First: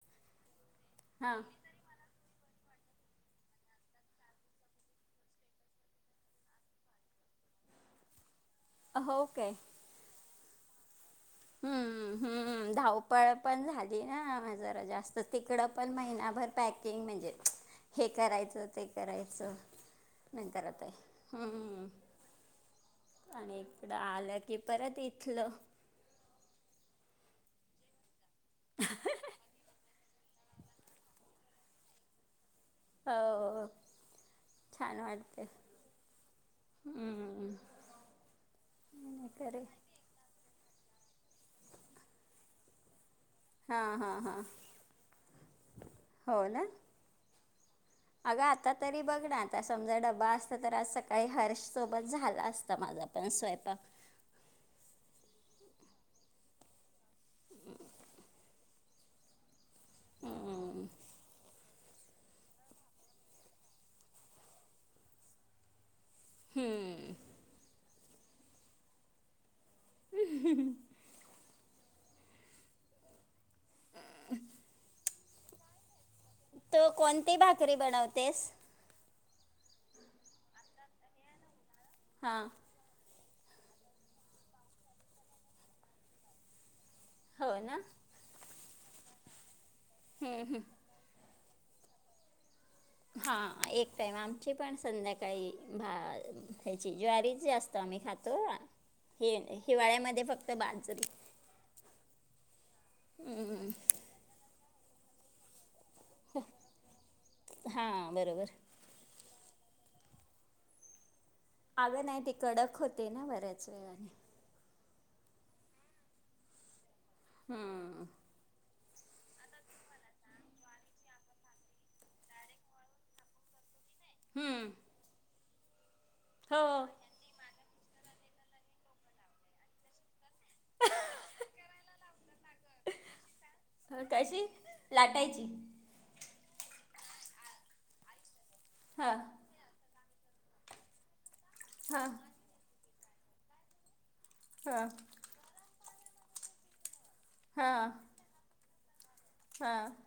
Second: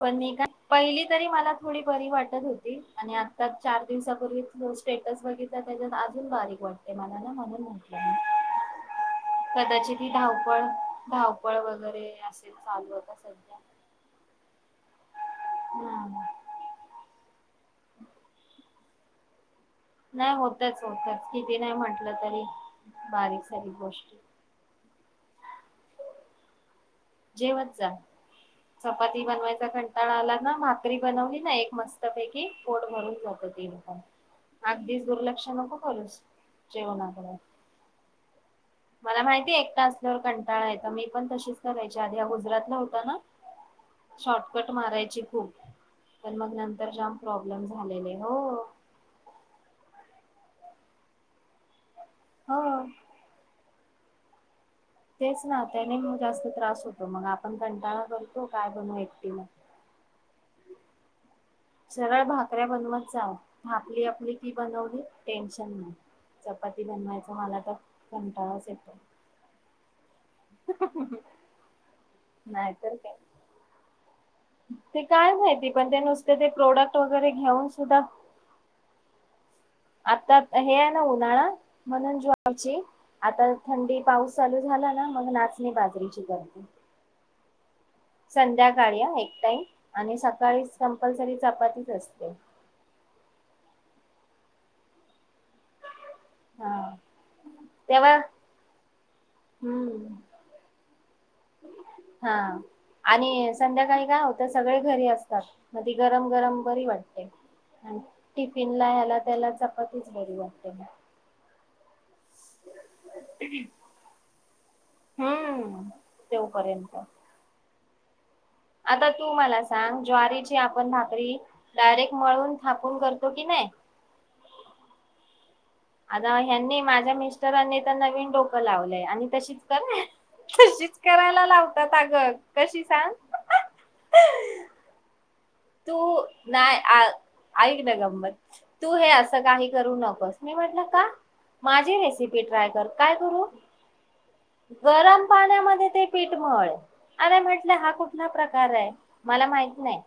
पण पहिली तरी हा मला थोडी बरी वाटत होती आणि आता चार दिवसापूर्वी तो स्टेटस बघितता त्याच्यात अजून बारीक वाटते [unintelligible] अ हो काय. त्याची ती धावपळ धावपळ वगैरे हम्म असेल हम्म चालू होता धावपळ सध्या. पण झाली जरा जास्त तिकड पण हम्म महिभर पकिंग म्हणजे हे करायचं ते करायचं. नाही नंतर होतच आता होतच किती नाही हम्म म्हटलं तरी. बारीक आणि सारीक इकडं गोष्टी आलं की परत इथलं. जेवत जा चपाती बनवायचा कं कंटाळा आला ना भाकरी बनवली ना एक मस्तपैकी. पोट भरून जात ती हो लक छान अगदीच वाटते दुर्लक्ष नको करूस जेवणाकडे. हम्म मला आणि माहिती आहे करे एकटा असल्यावर कंटाळा येत मी पण तशीच करायची आधी ह गुजरातला होत ना. हां हां हां शॉर्टकट मारायची खूप प हो मग ना नंतर प्रॉब्लेम झालेने हो. अगं आता तरी बघ ना आता समजा डबा असत तर आज सकाळी हर्ष सोबत झालं हो असतं माझा पण स्वयंपाक तेच ना त्याने मग जास्त त्रास होतो मग आपण कंटाळा करतो काय बनू एकटी मग ह सरळ भाकऱ्या बनवत जाव भाकली आपली की बनवली टेन्शन नाही चपाती बनवायच मला तर कंटाळाच येतो. नाहीतर काय? [unintelligible] ते काय माहिती पण ते नुसत ते तू प्रोडक्ट वगैरे कोणती घेऊन भाकरी सुद्धा बनवतेस आता हे न उ ना ना म्हणून हां जची. आता थंडी पाऊस चालू झाला ना मग नाचणी बाजरीची करते. हो ना. संध्याकाळी या एक टाइम आणि सकाळी कंपल्सरी चपातीच असते. हां एक टाइम आमची पण संध्याकाळी भा हा त्या्याची ज्वारीच जास्त आम्ही तेव्हा खातो हे हम्म हिवाळ्यामध्ये फक्त बाजरी. हा आणि संध्याकाळी का होत सगळे घरी असतात. म गरम गरम बरी वाटते हां बरोबर टिफिन. ह्याला त्याला चपातीच बरी वाटते आलंं नाही ते कडक होते ना बऱ्याच वेळाने. हम्म तेव करेंत. हम्म. आता तू मला सांग ज्वारीची आपण भाकरी डायरेक्ट मळून थापून करतो की नाही! हम्म. आता हो ह्यांनी माझ्या मिस्टरांनी तर नवीन डोकं लावलंय आणि तशीच कर तशीच करायला लावतात अगं कशी सांग हो, कशी लाटायची. तू नाही ऐक ना गंमत तू हे हां असं काही करू नकोस मी म्हटलं का माझी हां रेसिपी ट्राय कर काय करू हां गरम पाण्यामध्ये ते पीठमळ आणि म्हटलं हां हा कुठला प्रकार आहे. मला माहित हां नाही.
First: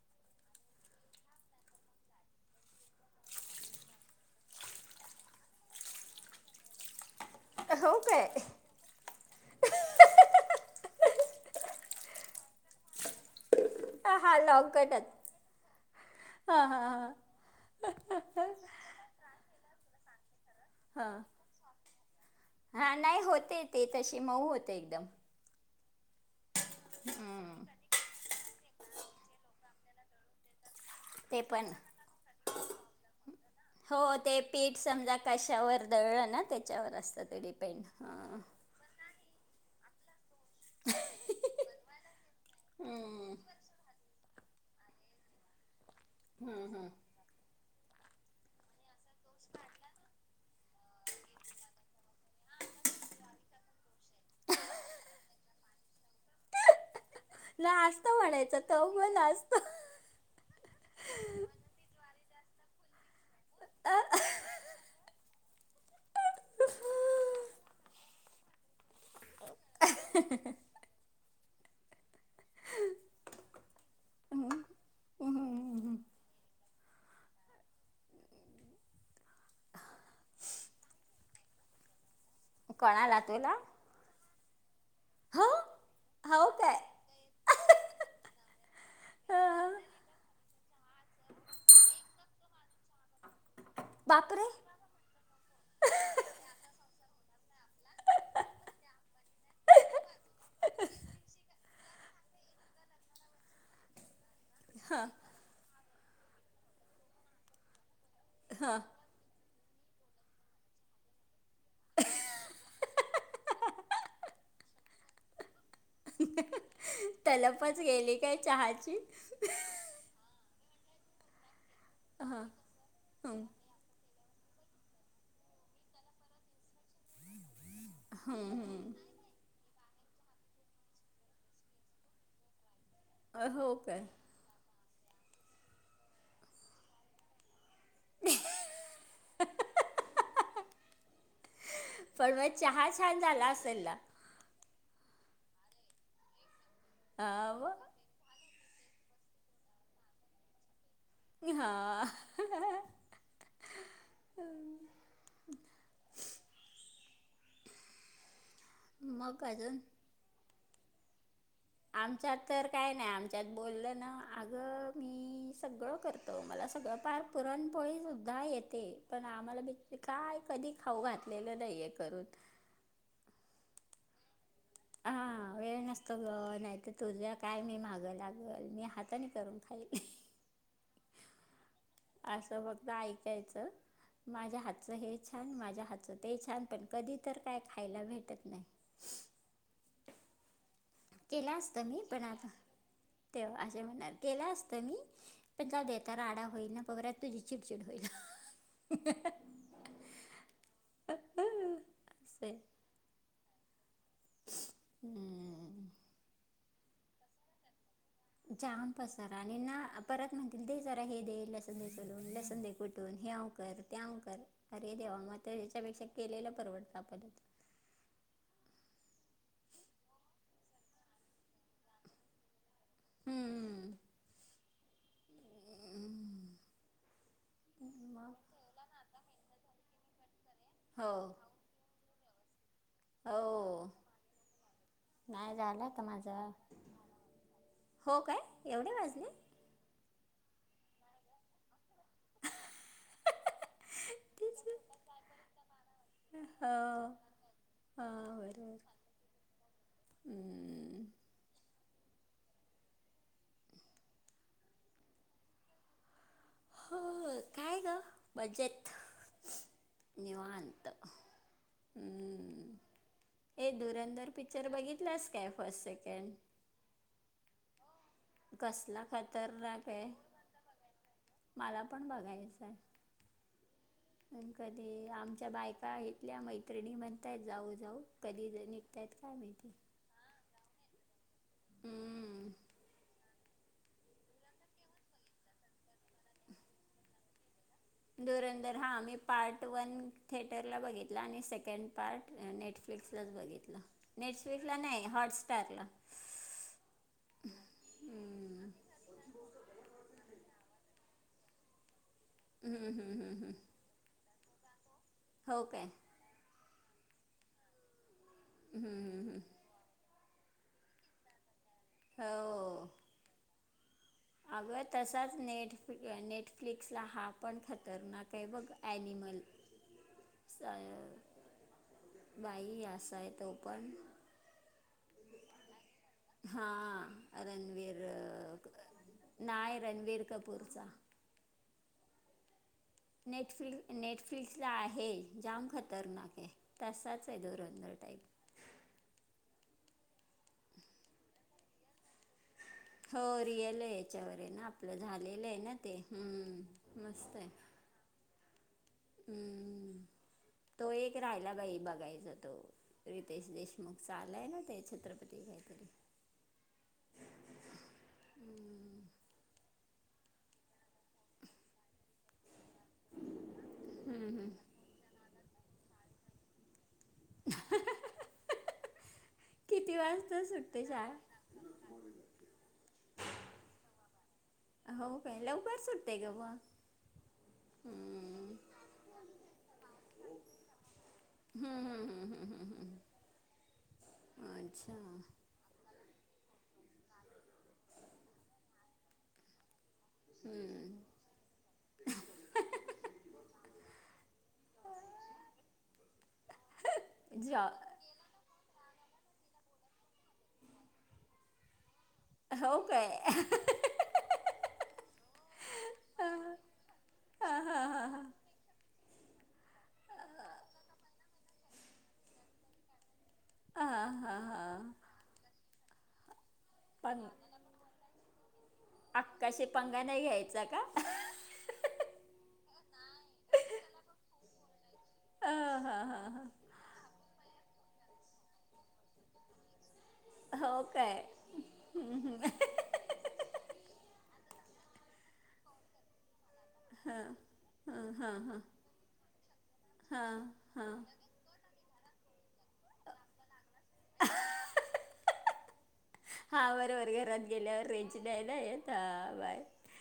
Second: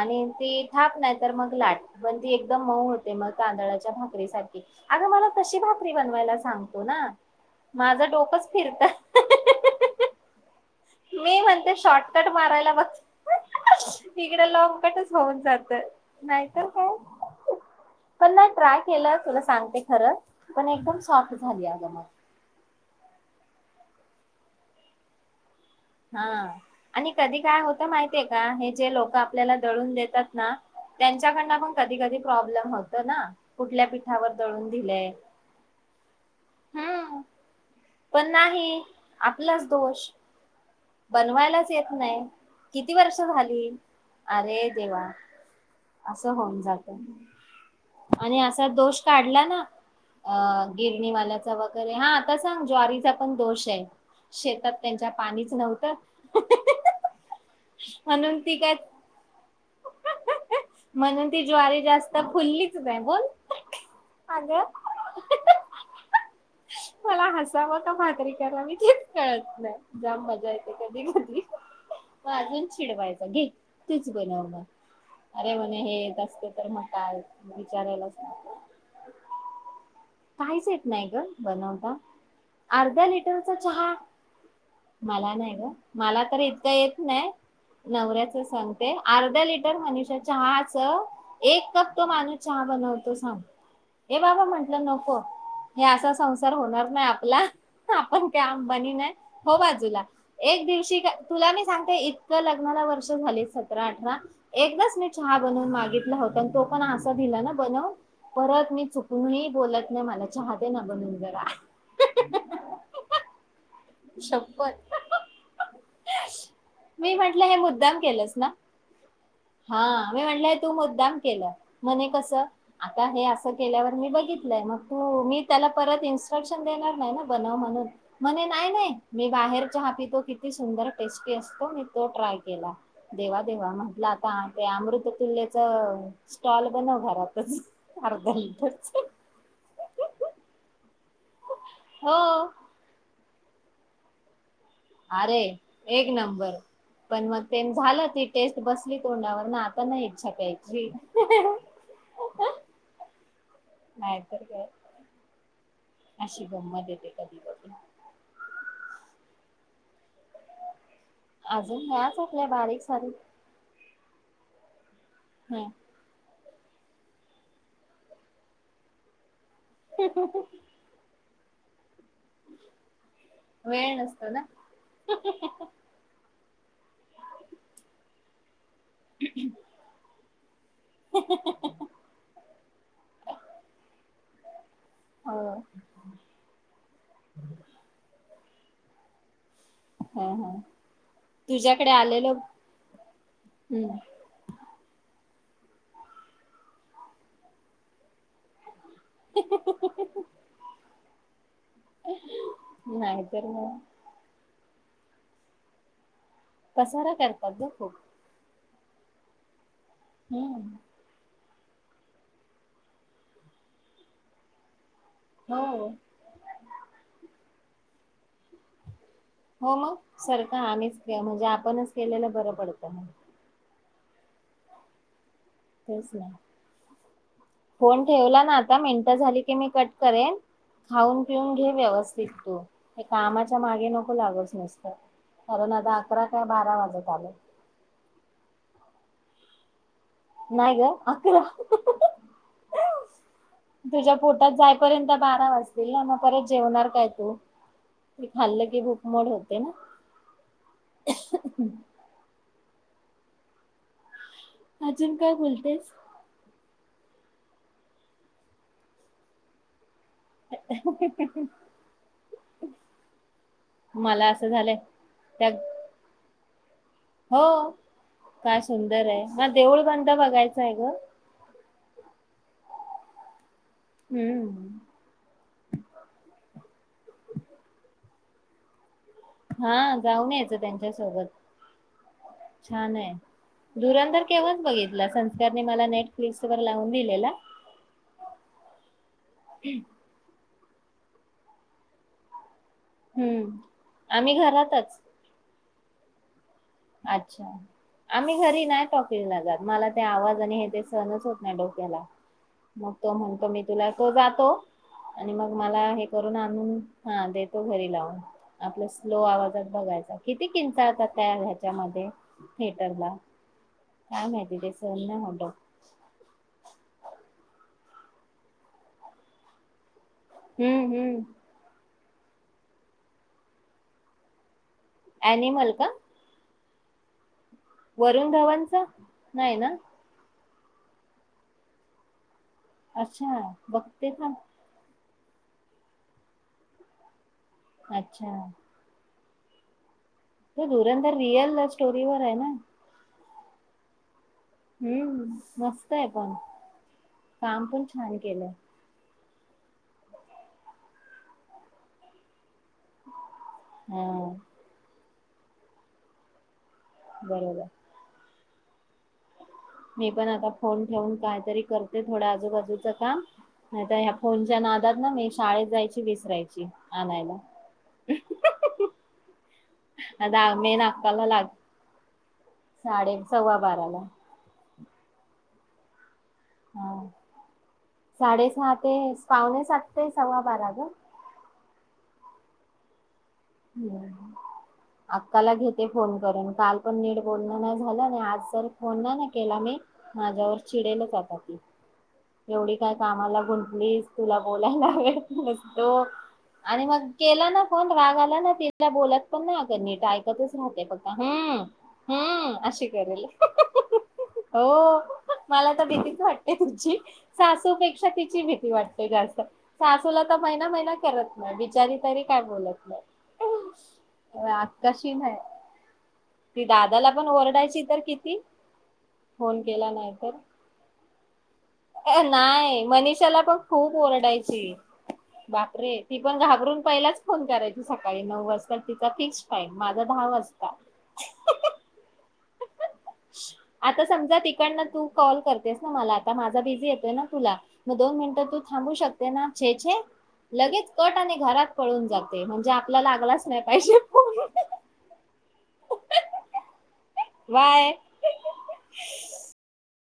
आणि ती थाप नाही तर मग लाट पण ती एकदम मऊ होते मग तांदळाच्या भाकरी सारखी. आग मला तशी भाकरी बनवायला सांगतो ना! हो माझं काय! डोकंच फिरत मी म्हणते शॉर्टकट मारायला बघ. हा तिकडं लॉंग लॉन्ग कटच होऊन जात हां नाहीतर हां हां काय पण नाही ट्राय केलं तुला सांगते खरं पण एकदम सॉफ्ट झाली अग मग हा नाही होते ते तशी मऊ होते एकदम हा आणि कधी काय हम्म, होतं माहितीय का हे जे लोक आपल्याला दळून देतात ना त्यांच्याकड पण कधी कधी प्रॉब्लेम होत ना कुठल्या हो पीठावर ते दळून पीठ दिलंय समजा कशावर दळलं ना त्याच्यावर हम्म असतं ते डिपेंड पण नाही आपलाच दोष बनवायलाच येत नाही किती वर्ष हम्म झाली अरे देवा असं होऊन हम्म हम्म जात आणि असा दोष काढला ना गिरणीवाल्याचा वगैरे हा आता सांग ज्वारीचा पण दोष आहे शेतात त्यांच्या पाणीच नव्हत त लाजतो म्हणायचं तो मुलग लाजतो म्हणून ती ज्वारी जास्त फुललीच नाही बोल अग मला हसाव का भाकरी कराव तेच कळत नाही जाम मजा येते. कधी कधी म अजून चिडवायच घे तूच बनव म. अरे म्हणे हम्म. हे येत असते तर मग काय विचारायलाच नको. काहीच येत नाही ग बनवता अर्ध्या कोणाला तुला लिटरचा चहा मला हो नाही ग मला तर हो इतकं काय येत नवऱ्याच सांगते अर्धा लिटर हं. मनषा चहाच एक कप तो माणूस चहा बनवतो सांग हे बापरे बाबा म्हंटलं नको हे असंच संसार होणार नाही आपला आपण काय अंबानी नाही हो बाजूला एक दिवशी का तुला मी सांगतेय इतकं लग्नाला वर्ष झाले सतरा अठरा एकदाच हं मी चहा बनवून मागितला होता आणि तो पण असा दिला ना बनवून परत हं मी चुक कुणीही बोलत नाही मला चहा दे ना बनवून जरा शप्पथ मी म्हटलं हे तलपच मुद्दाम गेली केलंस काय ना चहाची हा मी म्हंटलं तू मुद्दाम केलं म्हणे कस हं आता हे असं केल्यावर मी बघितलंय मग तू मी त्याला परत इन्स्ट्रक्शन देणार नाही ना बनव म्हणून म्हणे हम् नाही हम नाही मी बाहेर चहा पी तो किती सुंदर टेस्टी असतो मी तो ट्राय केला देवा हं देवा हो काय म्हटलं आता ते अमृत तुल्यच स्टॉल बनव घरातच अर्ध लिटरच पण हो मग चहा छान झाला असेल ना अरे एक नंबर पण मग ते झालं त टेस्ट बसली तोंडवर ना आता नाही इच्छा प्यायची हा नाही तर काय अशी गंमत येते कधी कधी मग काय तर अजून ह्याच आमच्यात आपल्या तर बारीक काय नाही सारीक आमच्यात बोललं ना अगं मी ह सगळं करत तो मला सगळं पार पुरणपोळी सुुद्धा येते पण आम्हाला ब काय कधी खाऊ घातलेलं नाहीय करून वेळ नसत ना हा वेळ नसतो ग नाही तर तुझ्या काय मी माझं काय मी हाताने करून खाईल [inaudible] असं फघत ऐकायचं माझ्या हात ह हे हो छान माझ्या हातच ते छान पण कधी तर काय खायला भेटत नाही हा हा केला असत तुझ्याकडे मी पण आलेलो आता तेव्हा असे हम्म म्हणाल केला असतं मी पण द देता राडा होईल ना पत तुझी चिडचिड होईल [unintelligible] अ अस असे नाहीन त हम्म कसारा करतात ना खूप जाम पसार आणि ना परत म्हण हम्म ते झा हे दे लसलून लस दे कुठून हे अ कर तेव कर अरे देवा म हो त्याच्यापेक्षा केलेला परवड कापत होत हो मग सरख आम्हीच म्हणजे आपणच केलेलं बरं पडतं मग हम्म हम तेच नाही फोन मग ठेवला ना आता मिनटं झाली की मी कट करेन हो खाऊन पिऊन घे व्यवस्थित तू हे हो कामाच्या मागे नको लागच नसत नाही कारण झाला आता तर अकरा माझा काय बारा वाजत आल हो काय एवढे वाजले नाही ग अकरा तुझ्या पोटात तीच जायपर्यंत बारा वाजतील ना मग परत हो जेवणार काय तू हा ते खाल्लं बरोबर की मूकमोड होते ना हम्म. अजून काय बोलतेस हो काय ग बजेट निवांत हे मला धुरंधर असं पिक्चर झालंय बघितलंस काय त्या फर्स्ट सेकंड हो काय कसला सुंदर आहे म देऊळ खतरनाक आहे बंद बघायचं आहे ग मला पण बघायचं आहे पण हम्म. क ते आमच्या बायका इथल्या मैत्रिणी म्हणताय जाऊ जाऊ कधी जणी त्यात काय मी हा जाऊन यायचं त्यांच्या सोबत हम्म. छान आहे धुरधर केव्हाच बघितलं संस्कारने मला नेटफ्लिक्स वर लावून दिलेला धरंधर हा आम्ही पार्ट वन थिएटरला बघितला आणि सेकंड पार्ट नेटफ् नेटफ्लिक्सलाच हम्म बघितलं आम्ही नेटफ्लिक्सला घरातच नाही हॉटस्टार ला अच्छा आम्ही घरी हम्म. नाही टॉकला जात मला ते आवाज आणि हे ते सहणच होत नाही डोक्याला हम्म, मग हम्म, तो हम्म, म्हणतो हम्म. मी तुला तो जातो आणि मग हो मला काय हे करून आणून हा देतो घरी लावून हम्म, आपल्या स्लो हम्म, हम्म. आवाजात बघायचा किती किंचा आता तयारय त्या हो थिएटरला काय माहिती ते अगं सन तसाच होॉटल नेट नेटफ्लिक्सला हा पण खतरनाक आहे बघ ॲनिमल साय हम्म हम्म. बाई असा आहे तो पण अनिमल का हा रणवीर वरुण धवनचा नाही ना. नाय रणवीर कपूरचा अच्छा नेटफ्लिक बघते का? नेटफ्लिक्सला आहे जाम खतरनाक आहे तसाच आहे दोर अच्छा त धुरधर रिअल लव स्टोरीवर आहे ना हो रियल याच्यावर आहे ना आपलं हम्म झालेलं आहे ना मस्त ते पण हम्म मस्त आहे काम पण छान केलं हम्म तो एक राहिला बाई बघायचा तो रितेश देशमुख मग हां चालं आहे ना ते छत्रपती काहीतरी बरोबर मी पण आता फोन ठेवून कायतरी करते थोड्या आजूबाजूच कामता ह्या फोनच्या ना ना मी शाळेत जायची विसरायची आणायला किती वाजता आताहा मे सुटते नाकाला शाळा लाग साडे सव्वा बाराला हो पहिला उभार सुटतय ग बा हा साडे सहा ते पावणे सात ते सव्वा बारा ग हम् हम हम् हम हम हम हम अक्काला घेत ते फोन करून काल पण नीट बोलण नाही झालं आज फोन नाही ना केला मी माझ्यावर हम्म. चिडेलच आात ती एवढी काय कामाला गुंतलीस तुला बोलायला वेळ नसतो आणि मग केला ना जॉ फोन राग आला ना तिला बोलत पण ना नीट ऐकतच नव्हते फक्त हम हम्म हो अशी काय करेल हो मला तर भेतीीच हा, वाटते तुमची हा, हा, सासूपेक्षा हा. तिची भीती वाटते जा असं सासूला तर महिना महिना करत नाही बिचारी तरी काय बोलत नाही हा, हा, हा. आकाशीन आहे ती दादाला पण ओरडायची तर किती फोन अक्काशी केला पंगा नाही घ्यायचा का अ नाही मनीिषाला पण खूप ओरडायची हा, बापरे हा, ती हा, पण हा. घाबरून पहिलाच फोन करायची सकाळी नऊ वाजता तिचा फिक् टाईम माझा दहा वाजता हो काय आता समजा तिकडन तू कॉल करतेस ना मला आ आता माझा बिझी येतोय हा, ना तुला मग हा, दोन हा, मिनिटं हा. तू थांबू शकते ना छ छ हा, हा. लगेच कट आणि घरात पळून जाते म्हणजे आपल्याला लागलाच नाही पाहिजे अ फोन हा बरोबर घरात गेल्यावर बाय रेंज नाही ना येत बाय